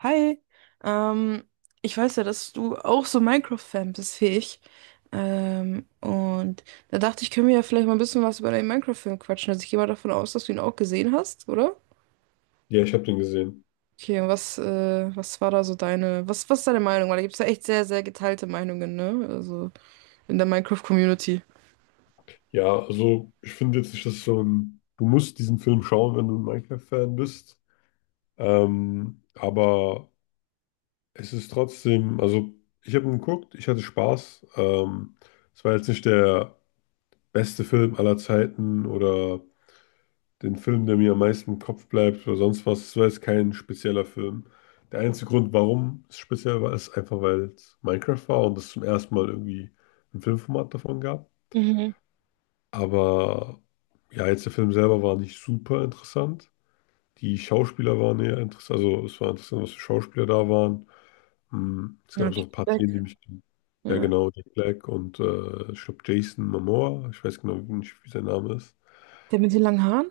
Hi, ähm, ich weiß ja, dass du auch so Minecraft-Fan bist wie ich. Und da dachte ich, können wir ja vielleicht mal ein bisschen was über deinen Minecraft-Film quatschen. Also ich gehe mal davon aus, dass du ihn auch gesehen hast, oder? Ja, ich habe den gesehen. Okay, und was, was war da so was ist deine Meinung? Weil da gibt es ja echt sehr, sehr geteilte Meinungen, ne? Also in der Minecraft-Community. Ja, also ich finde jetzt nicht, dass du musst diesen Film schauen, wenn du ein Minecraft-Fan bist. Aber also ich habe ihn geguckt, ich hatte Spaß. Es war jetzt nicht der beste Film aller Zeiten oder den Film, der mir am meisten im Kopf bleibt oder sonst was. Es war jetzt kein spezieller Film. Der einzige Grund, warum es speziell war, ist einfach, weil es Minecraft war und es zum ersten Mal irgendwie ein Filmformat davon gab. Mhm. Aber ja, jetzt der Film selber war nicht super interessant. Die Schauspieler waren eher interessant. Also es war interessant, was für Schauspieler da waren. Es Ja, gab so Jack ein paar Szenen, die Black. mich. Ja, Ja. genau, Jack Black und ich glaube Jason Momoa. Ich weiß genau nicht, wie sein Name ist. Der mit den langen Haaren?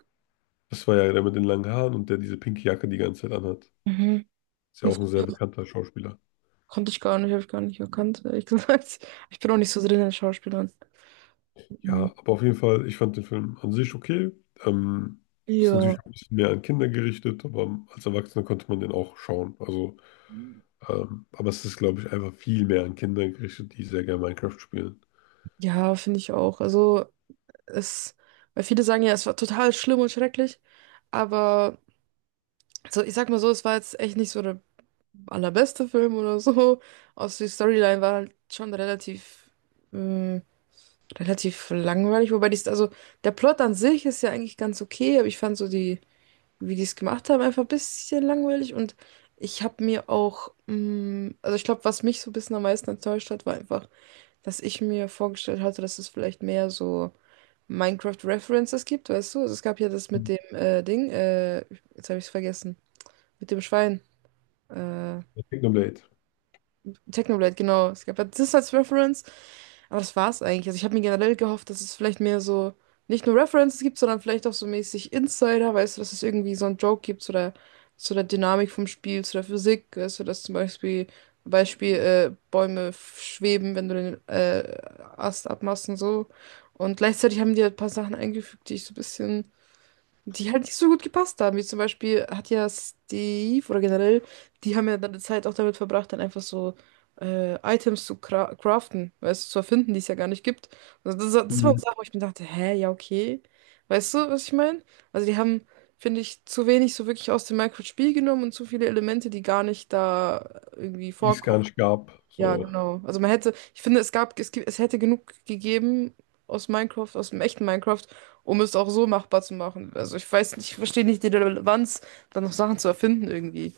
Das war ja der mit den langen Haaren und der diese pinke Jacke die ganze Zeit anhat. Mhm. Ist ja Das auch ein sehr bekannter Schauspieler. konnte ich gar nicht, habe ich gar nicht erkannt, ehrlich gesagt. Ich bin auch nicht so drin in den Schauspielern. Mhm. Ja, aber auf jeden Fall, ich fand den Film an sich okay. Ähm, ist Ja. natürlich auch ein bisschen mehr an Kinder gerichtet, aber als Erwachsener konnte man den auch schauen. Also aber es ist, glaube ich, einfach viel mehr an Kinder gerichtet, die sehr gerne Minecraft spielen. Ja, finde ich auch. Also, es, weil viele sagen ja, es war total schlimm und schrecklich, aber so, ich sag mal so, es war jetzt echt nicht so der allerbeste Film oder so. Also die Storyline war halt schon ähm, relativ langweilig, wobei die, also der Plot an sich ist ja eigentlich ganz okay, aber ich fand so die, wie die es gemacht haben, einfach ein bisschen langweilig und ich habe mir auch, also ich glaube, was mich so ein bisschen am meisten enttäuscht hat, war einfach, dass ich mir vorgestellt hatte, dass es vielleicht mehr so Minecraft-References gibt, weißt du? Also es gab ja das mit Mhm. dem Ding, jetzt habe ich es vergessen, mit dem Schwein. Äh, Kingdom Blade. Technoblade, genau. Es gab ja das als Reference, aber das war's eigentlich. Also ich habe mir generell gehofft, dass es vielleicht mehr so nicht nur References gibt, sondern vielleicht auch so mäßig Insider, weißt du, dass es irgendwie so einen Joke gibt zu der Dynamik vom Spiel, zu der Physik, weißt du, dass zum Beispiel Bäume schweben, wenn du den Ast abmachst und so. Und gleichzeitig haben die halt ein paar Sachen eingefügt, die ich so ein bisschen die halt nicht so gut gepasst haben. Wie zum Beispiel hat ja Steve oder generell, die haben ja dann die Zeit auch damit verbracht, dann einfach so Items zu craften, weißt du, zu erfinden, die es ja gar nicht gibt. Also das war eine Mhm. Sache, wo ich mir dachte, hä, ja, okay. Weißt du, was ich meine? Also die haben, finde ich, zu wenig so wirklich aus dem Minecraft-Spiel genommen und zu viele Elemente, die gar nicht da irgendwie Die es gar vorkommen. nicht gab. Ja, So. genau. Also man hätte, ich finde, es gab, es gibt, es hätte genug gegeben aus Minecraft, aus dem echten Minecraft, um es auch so machbar zu machen. Also ich weiß nicht, ich verstehe nicht die Relevanz, dann noch Sachen zu erfinden irgendwie.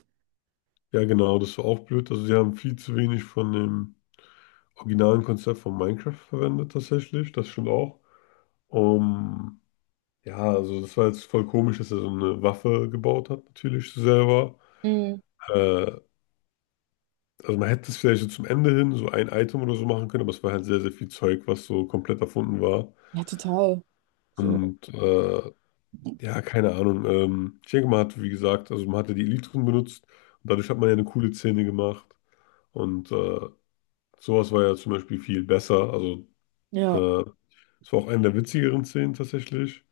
Ja, genau, das war auch blöd. Also sie haben viel zu wenig von dem originalen Konzept von Minecraft verwendet tatsächlich. Das stimmt auch. Um Ja, also das war jetzt voll komisch, dass er so eine Waffe gebaut hat, natürlich selber. Mhm. Äh, also man hätte es vielleicht so zum Ende hin so ein Item oder so machen können, aber es war halt sehr, sehr viel Zeug, was so komplett erfunden war. Ja, total. So, Und äh, Ja, keine Ahnung. Ich denke, man hat, wie gesagt, also man hatte die Elytren benutzt und dadurch hat man ja eine coole Szene gemacht. Und äh, sowas war ja zum Beispiel viel besser. Also ja. äh, es war auch eine der witzigeren Szenen tatsächlich.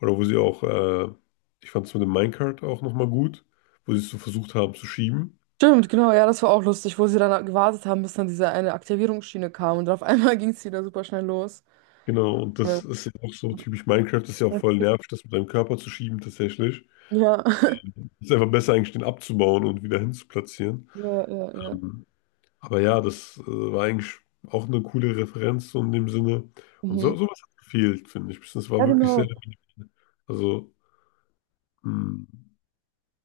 Oder wo sie auch, ich fand es mit dem Minecart auch nochmal gut, wo sie es so versucht haben zu schieben. Stimmt, genau, ja, das war auch lustig, wo sie dann gewartet haben, bis dann diese eine Aktivierungsschiene kam und dann auf einmal ging es wieder super schnell los. Genau, und das Ja, ist ja auch so typisch Minecraft, das ist ja auch voll nervig, das mit deinem Körper zu schieben tatsächlich. ja, Es ist einfach besser eigentlich, den abzubauen und wieder hinzuplatzieren. ja, ja. Ja. Ähm, Aber ja, das war eigentlich auch eine coole Referenz so in dem Sinne. Und so, Mhm. sowas hat gefehlt, finde ich. Das war Ja, wirklich sehr, genau. also mh,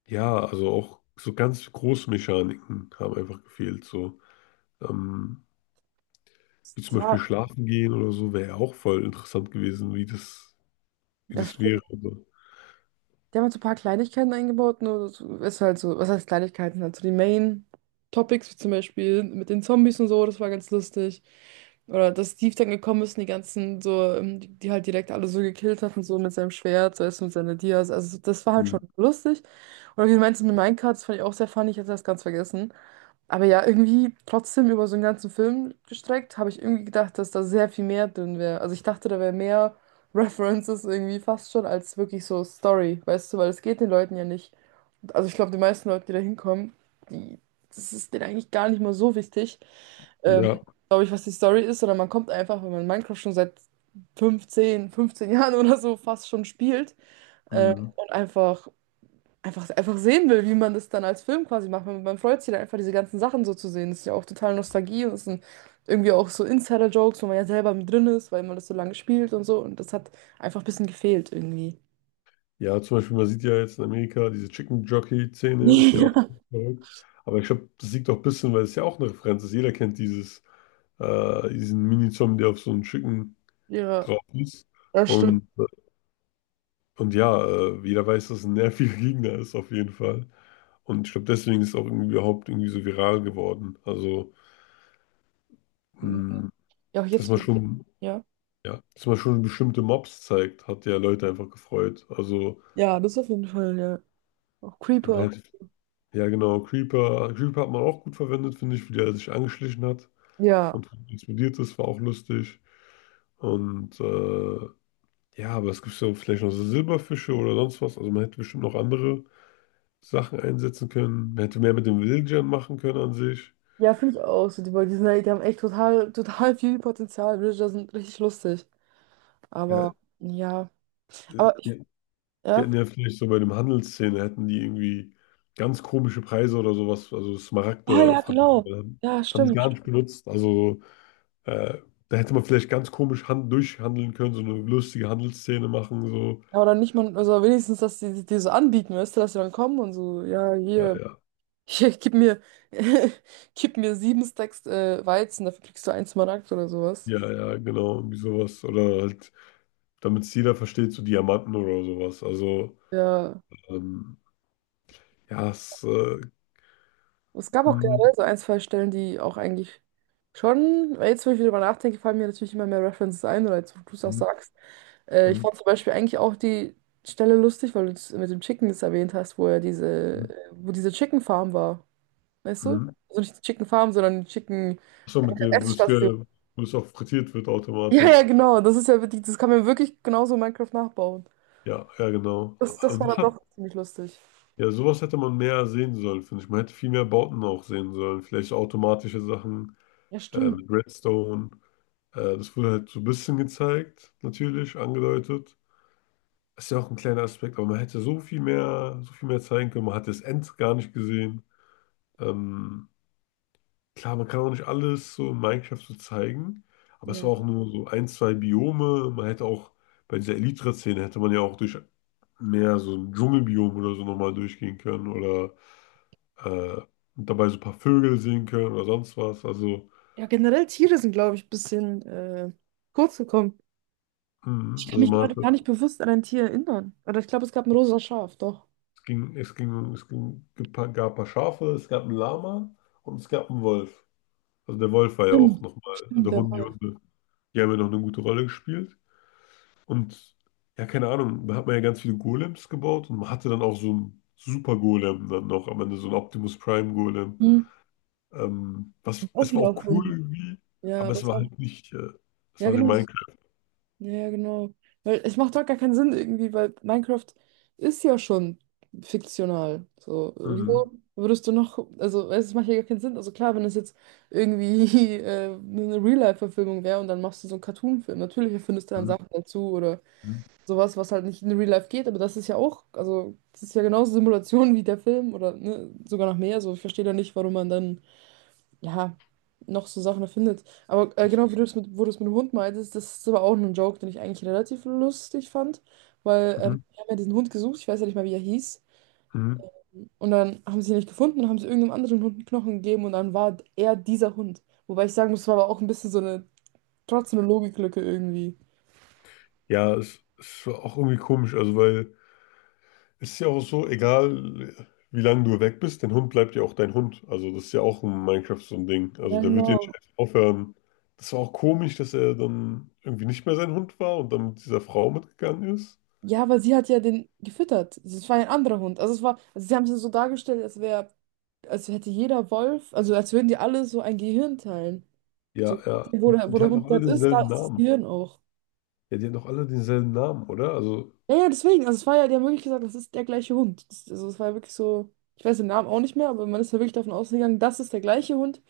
ja, also auch so ganz große Mechaniken haben einfach gefehlt. So, ähm, wie zum Ja, Beispiel schlafen gehen oder so, wäre ja auch voll interessant gewesen, wie ja, das wäre. stimmt. Also, Die haben halt so ein paar Kleinigkeiten eingebaut, nur das ist halt so, was heißt Kleinigkeiten? Also die Main-Topics, wie zum Beispiel mit den Zombies und so, das war ganz lustig. Oder dass Steve dann gekommen ist und die ganzen so, die halt direkt alle so gekillt hat und so mit seinem Schwert, so erst mit seiner Dias. Also das war halt mh, schon lustig. Oder wie du meinst mit Minecraft, das fand ich auch sehr funny, ich hatte das ganz vergessen. Aber ja, irgendwie trotzdem über so einen ganzen Film gestreckt, habe ich irgendwie gedacht, dass da sehr viel mehr drin wäre. Also ich dachte, da wäre mehr References irgendwie fast schon als wirklich so Story, weißt du, weil es geht den Leuten ja nicht. Also ich glaube, die meisten Leute, die da hinkommen, die, das ist denen eigentlich gar nicht mal so wichtig, ähm, ja. glaube ich, was die Story ist, sondern man kommt einfach, wenn man Minecraft schon seit fünfzehn Jahren oder so fast schon spielt, Mh. und einfach sehen will, wie man das dann als Film quasi macht. Man freut sich dann einfach, diese ganzen Sachen so zu sehen. Das ist ja auch total Nostalgie und das sind irgendwie auch so Insider-Jokes, wo man ja selber mit drin ist, weil man das so lange spielt und so. Und das hat einfach ein bisschen gefehlt irgendwie. Ja, zum Beispiel, man sieht ja jetzt in Amerika, diese Chicken Jockey-Szene ist ja auch verrückt. Aber ich glaube, das liegt auch ein bisschen, weil es ja auch eine Referenz ist. Jeder kennt diesen Mini-Zombie, der auf so einem Chicken Ja. drauf ist. Ja, das stimmt. Und, und ja, jeder weiß, dass es ein nerviger Gegner ist, auf jeden Fall. Und ich glaube, deswegen ist es auch irgendwie überhaupt irgendwie so viral geworden. Also, mh, Ja, auch dass jetzt, man schon, ja. ja, dass man schon bestimmte Mobs zeigt, hat ja Leute einfach gefreut. Also, Ja, das auf jeden Fall, ja. Auch ja, man Creeper. hätte Ja, genau. Creeper. Creeper hat man auch gut verwendet, finde ich, wie der sich angeschlichen hat Ja. und explodiert ist, war auch lustig. Und ja, aber es gibt ja vielleicht noch so Silberfische oder sonst was. Also man hätte bestimmt noch andere Sachen einsetzen können. Man hätte mehr mit den Villagern machen können an sich. Ja, finde ich auch. So, die, weil die sind, die haben echt total, total viel Potenzial. Villager sind richtig lustig. Ja, Aber, ja. Aber, die, die ja. hätten ja vielleicht so bei dem Handelsszene hätten die irgendwie ganz komische Preise oder sowas, also Ja, Smaragde ja, fragen. genau. Ja, Das haben die stimmt. gar nicht benutzt. Also so Äh, da hätte man vielleicht ganz komisch hand durchhandeln können, so eine lustige Handelsszene machen, so. Ja, oder nicht mal, also wenigstens, dass die so anbieten, weißt du, dass sie dann kommen und so, ja, Ja, hier, ja. hier gib mir, gib mir 7 Stacks Weizen, dafür kriegst du einen Smaragd oder sowas. Ja, ja, genau, irgendwie sowas. Oder halt, damit es jeder versteht, so Diamanten oder sowas. Also, Ja, ähm, ja, es. Es gab auch Hm, generell so ein, zwei Stellen, die auch eigentlich schon, weil jetzt, wo ich wieder darüber nachdenke, fallen mir natürlich immer mehr References ein, oder jetzt, wo du es auch hm, sagst. Ich hm, fand zum Beispiel eigentlich auch die Stelle lustig, weil du es mit dem Chicken das erwähnt hast, wo er diese, hm, wo diese Chicken Farm war, weißt du? hm. Also nicht die Chicken Farm, sondern die Chicken So mit dem, Essstation. Wo es auch frittiert wird Ja, ja, automatisch. genau. Das ist ja wirklich, das kann man wirklich genauso in Minecraft nachbauen. Ja, ja, genau. Das, Also das war das dann hat, doch ziemlich lustig. ja, sowas hätte man mehr sehen sollen, finde ich. Man hätte viel mehr Bauten auch sehen sollen. Vielleicht so automatische Sachen Ja, stimmt. mit Redstone. Das wurde halt so ein bisschen gezeigt, natürlich, angedeutet. Ist ja auch ein kleiner Aspekt, aber man hätte so viel mehr zeigen können. Man hat das End gar nicht gesehen. Ähm, klar, man kann auch nicht alles so in Minecraft so zeigen, aber es Ja, war auch nur so ein, zwei Biome. Man hätte auch bei dieser Elytra-Szene hätte man ja auch durch mehr so ein Dschungelbiom oder so nochmal durchgehen können oder äh, und dabei so ein paar Vögel sehen können oder sonst was. Also, ja generell Tiere sind, glaube ich, ein bisschen kurz gekommen. Ich kann also mich man hat gerade gar nicht bewusst an ein Tier erinnern. Oder ich glaube, es gab ein rosa Schaf, doch. Es ging, gab ein paar Schafe, es gab einen Lama und es gab einen Wolf. Also der Wolf war ja auch Stimmt, nochmal, stimmt, also der Wolf. Die haben ja noch eine gute Rolle gespielt. Und ja, keine Ahnung, da hat man ja ganz viele Golems gebaut und man hatte dann auch so einen Super Golem dann noch am Ende, so einen Optimus Prime Golem. Hm. Auch Es war wieder auch cool erfunden. irgendwie, aber Ja, es was war auch. halt nicht, es Ja, war nicht genau. Minecraft. Ja, ja, genau. Weil es macht doch gar keinen Sinn irgendwie, weil Minecraft ist ja schon fiktional. So, Mhm. wieso würdest du noch, also weißt du, es macht ja gar keinen Sinn. Also klar, wenn es jetzt irgendwie eine Real-Life-Verfilmung wäre und dann machst du so einen Cartoon-Film, natürlich erfindest du dann Mhm. Sachen dazu oder Mhm. sowas, was halt nicht in Real Life geht, aber das ist ja auch, also das ist ja genauso Simulation wie der Film oder ne, sogar noch mehr. So, ich verstehe da nicht, warum man dann ja, noch so Sachen erfindet. Aber genau wie du es mit, wo du es mit dem Hund meintest, das ist aber auch ein Joke, den ich eigentlich relativ lustig fand, weil Mhm. wir haben ja diesen Hund gesucht, ich weiß ja nicht mal, wie er hieß, Mhm. und dann haben sie ihn nicht gefunden und haben sie irgendeinem anderen Hund einen Knochen gegeben und dann war er dieser Hund. Wobei ich sagen muss, es war aber auch ein bisschen so eine, trotzdem eine Logiklücke irgendwie. Ja, es war auch irgendwie komisch, also weil. Ist ja auch so, egal wie lange du weg bist, dein Hund bleibt ja auch dein Hund. Also das ist ja auch in Minecraft so ein Ding. Also Ja, der wird ja nicht genau. einfach aufhören. Das war auch komisch, dass er dann irgendwie nicht mehr sein Hund war und dann mit dieser Frau mitgegangen ist. Ja, weil sie hat ja den gefüttert. Also, es war ja ein anderer Hund. Also es war, also sie haben es ja so dargestellt, als wäre, als hätte jeder Wolf, also als würden die alle so ein Gehirn teilen. So, Ja, ja. wo Und die der, wo und der hatten Hund auch alle gerade ist, da denselben ist das Namen. Gehirn auch. Ja, die hatten auch alle denselben Namen, oder? Also, Ja, ja, deswegen. Also es war ja, die haben wirklich gesagt, das ist der gleiche Hund. Das, also es war ja wirklich so, ich weiß den Namen auch nicht mehr, aber man ist ja wirklich davon ausgegangen, das ist der gleiche Hund,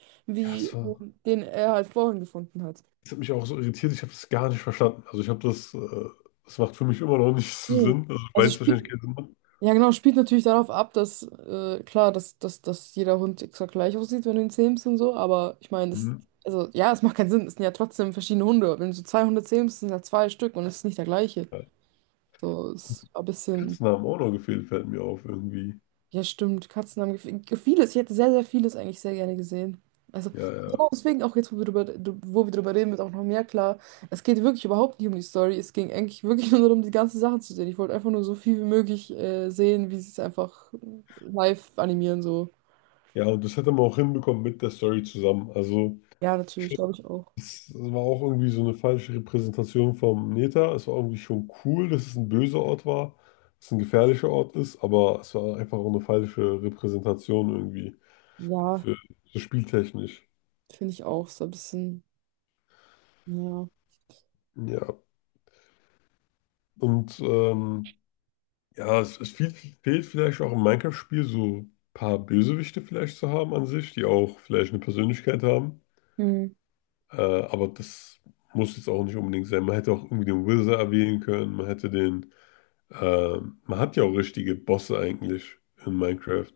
ja, wie es war. Den er halt vorhin gefunden hat. Das hat mich auch so irritiert, ich habe das gar nicht verstanden. Also ich habe das, das macht für mich immer noch nicht so Mhm. Sinn. Also ich Also weiß wahrscheinlich spielt, keinen Sinn. ja genau, spielt natürlich darauf ab, dass, klar, dass jeder Hund exakt gleich aussieht, wenn du ihn zähmst und so, aber ich meine, das, Mhm. also ja, es macht keinen Sinn, es sind ja trotzdem verschiedene Hunde. Wenn du so zwei Hunde zähmst, sind ja zwei Stück und es ist nicht der gleiche. Ja. So, es war ein bisschen. Katzennamen auch noch gefehlt, fällt mir auf irgendwie. Ja, stimmt. Katzen haben vieles. Ich hätte sehr, sehr vieles eigentlich sehr gerne gesehen. Also, Ja, ja. genau deswegen auch jetzt, wo wir drüber, wo wir drüber reden, wird auch noch mehr klar. Es geht wirklich überhaupt nicht um die Story. Es ging eigentlich wirklich nur darum, die ganzen Sachen zu sehen. Ich wollte einfach nur so viel wie möglich sehen, wie sie es einfach live animieren, so. Ja, und das hätte man auch hinbekommen mit der Story zusammen. Also, Ja, ich natürlich, glaube, glaube ich auch. es war auch irgendwie so eine falsche Repräsentation vom Neta. Es war irgendwie schon cool, dass es ein böser Ort war, dass es ein gefährlicher Ort ist, aber es war einfach auch eine falsche Repräsentation irgendwie Ja, für so spieltechnisch. finde ich auch. So ein bisschen, ja. Ja, und ja, es fehlt vielleicht auch im Minecraft-Spiel so ein paar Bösewichte vielleicht zu haben an sich, die auch vielleicht eine Persönlichkeit haben. Hm, Aber das muss jetzt auch nicht unbedingt sein. Man hätte auch irgendwie den Wizard erwähnen können. Man hätte den. Äh, man hat ja auch richtige Bosse eigentlich in Minecraft.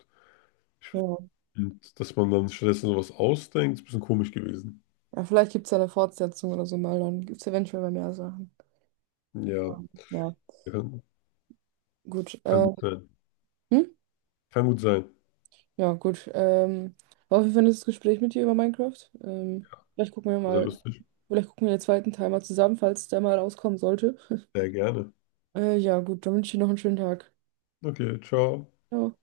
Ich, ja. und dass man dann stattdessen sowas ausdenkt, ist ein bisschen komisch gewesen. Ja, vielleicht gibt es ja eine Fortsetzung oder so mal. Dann gibt es eventuell mal mehr Sachen. Ja, Ja, kann, gut. kann gut sein. Hm? Kann gut sein. Ja, gut. War auf jeden Fall ein nettes Gespräch mit dir über Minecraft. Ähm, vielleicht gucken wir Sehr mal, lustig. vielleicht gucken wir den zweiten Teil mal zusammen, falls der mal rauskommen sollte. Sehr gerne. Ja, gut, dann wünsche ich dir noch einen schönen Tag. Okay, ciao. Ciao.